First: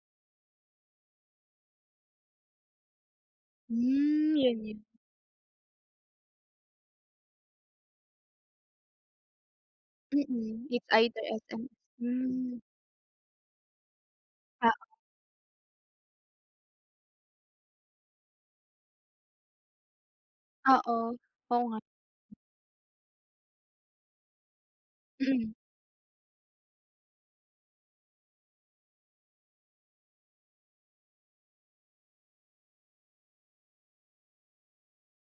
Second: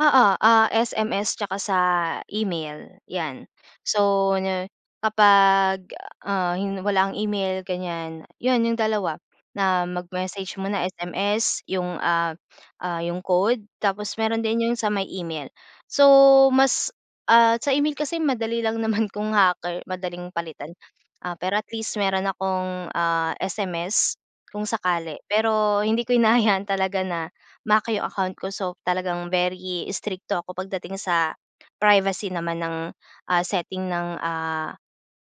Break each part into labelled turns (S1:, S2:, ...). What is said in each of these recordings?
S1: Oo, ah, SMS tsaka sa email, 'yan.
S2: Mm,
S1: So
S2: yun
S1: 'no,
S2: yun.
S1: kapag, ah, hi walang email ganyan, yun yung dalawa, na mag-message
S2: Mm,
S1: muna
S2: it's either
S1: SMS
S2: SMS,
S1: yung, ah,
S2: mm.
S1: ah yung code, tapos meron din yung
S2: Oo.
S1: sa may email. So mas, ah, sa email kasi madali lang naman kung hacker, madaling palitan.
S2: Oo.
S1: Ah, pero
S2: Oo
S1: at
S2: nga.
S1: least meron akong, ah, SMS, kung sakali.
S2: Mm.
S1: Pero hindi ko hinahayaan talaga na ma-hack 'yung account ko. So, talagang very strikto ako pagdating sa privacy naman ng, ah, setting ng, ah,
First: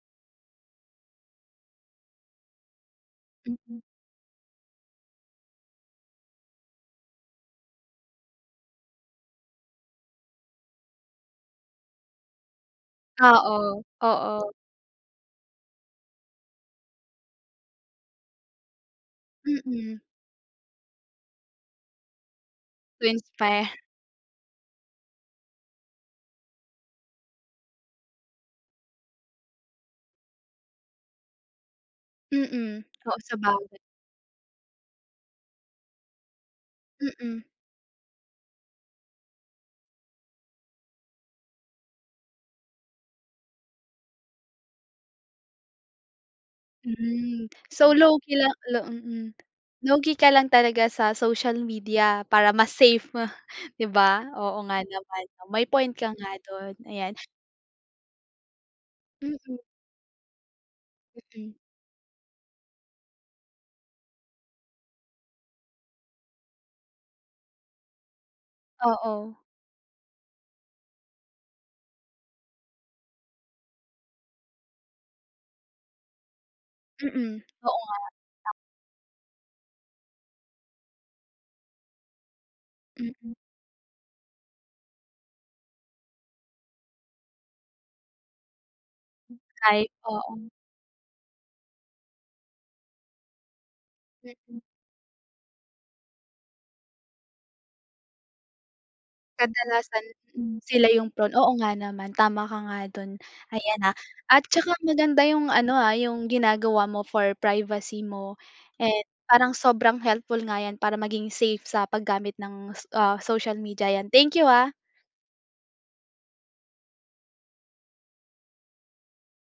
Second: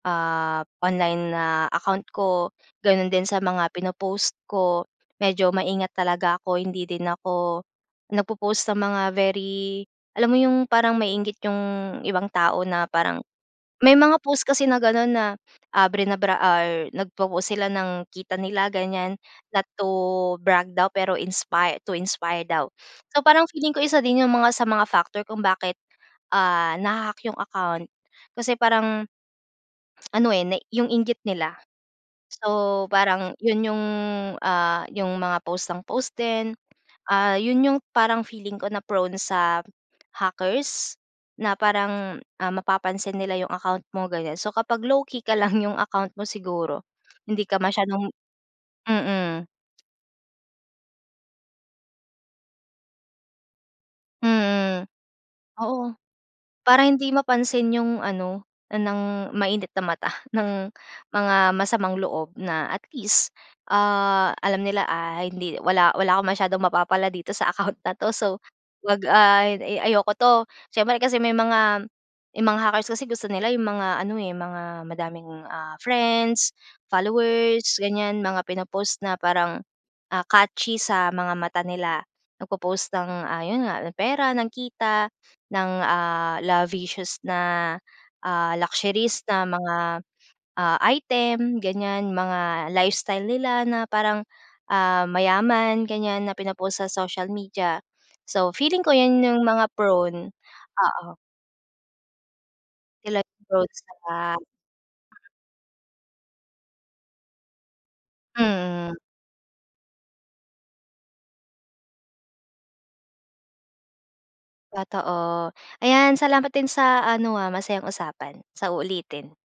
S1: ah online na account ko, gano'n din sa mga
S2: Mm.
S1: pinopost ko, medyo maingat talaga ako. Hindi din ako, nagpo-post ng mga very alam mo 'yung parang maiinggit yung ibang tao na parang
S2: Oo.
S1: may mga post
S2: Oo.
S1: kasi na gano'n na ah, brinabra or nag popost sila ng kita nila ganyan, not to
S2: Mm.
S1: brag daw pero inspire to inspire daw.
S2: To
S1: So parang
S2: inspire.
S1: feeling ko isa din 'yun mga, sa mga factor kung bakit, ah, naha-hack yung account. Kasi parang ano, eh, na yung inggit nila.
S2: Mm.
S1: So,
S2: Oo
S1: parang yun
S2: sabagay.
S1: yung, ah, 'yung mga post ng post din. Ah,
S2: Mm.
S1: 'yun 'yung parang feeling ko na prone sa hackers, na parang, ah, mapapansin nila 'yung account mo, ganyan. So kapag low-key ka lang yung account mo siguro hindi
S2: Hmm.
S1: ka
S2: So,
S1: masyadong
S2: low-key lang, lo mm,
S1: mm.
S2: low-key ka lang talaga sa social media para mas safe, 'di ba? oo nga
S1: Mm.
S2: naman, may point
S1: Oo.
S2: ka nga dun,
S1: Para hindi
S2: ayan.
S1: mapansin 'yung ano, ng
S2: Mm.
S1: mainit na mata, ng
S2: Mm.
S1: mga masamang loob na at least, ah, alam nila, "Ah hindi, wala-wala akong masyadong mapapala dito sa account na to, so 'wag,
S2: Oo.
S1: ah, a-ayoko to." Siyempre kasi may mga 'yung mga hackers kasi gusto nila 'yung mga ano, eh, mga madaming ah friends,
S2: Mm.
S1: followers,
S2: Oo nga
S1: ganyan, mga
S2: tama.
S1: pinopost na parang, ah, catchy sa mga mata nila, nagpo-post ng,
S2: Mm.
S1: ah, 'yun nga ng pera, ng kita, ng, ah, lavicious na, ah, luxuries na mga,
S2: [unintelligible] Oo.
S1: ah, item ganyan, mga lifestyle nila na parang,
S2: Mm.
S1: ah, mayaman, ganyan na pinpost sa social media. So, feeling ko 'yan 'yung mga
S2: Kadalasan
S1: prone.
S2: mm, sila yung
S1: Oo.
S2: prone. Oo nga naman tama ka nga do'n,
S1: Sila yung prone
S2: ayan,
S1: sa
S2: ah.
S1: hack.
S2: At saka maganda yung ano, ah, yung ginagawa mo for privacy mo,
S1: Mm.
S2: and parang sobrang helpful nga 'yan para maging safe sa paggamit ng ah social media 'yan. Thank you, ah.
S1: Totoo. Ayan salamat din sa ano, ah, masayang usapan. Sa uulitin.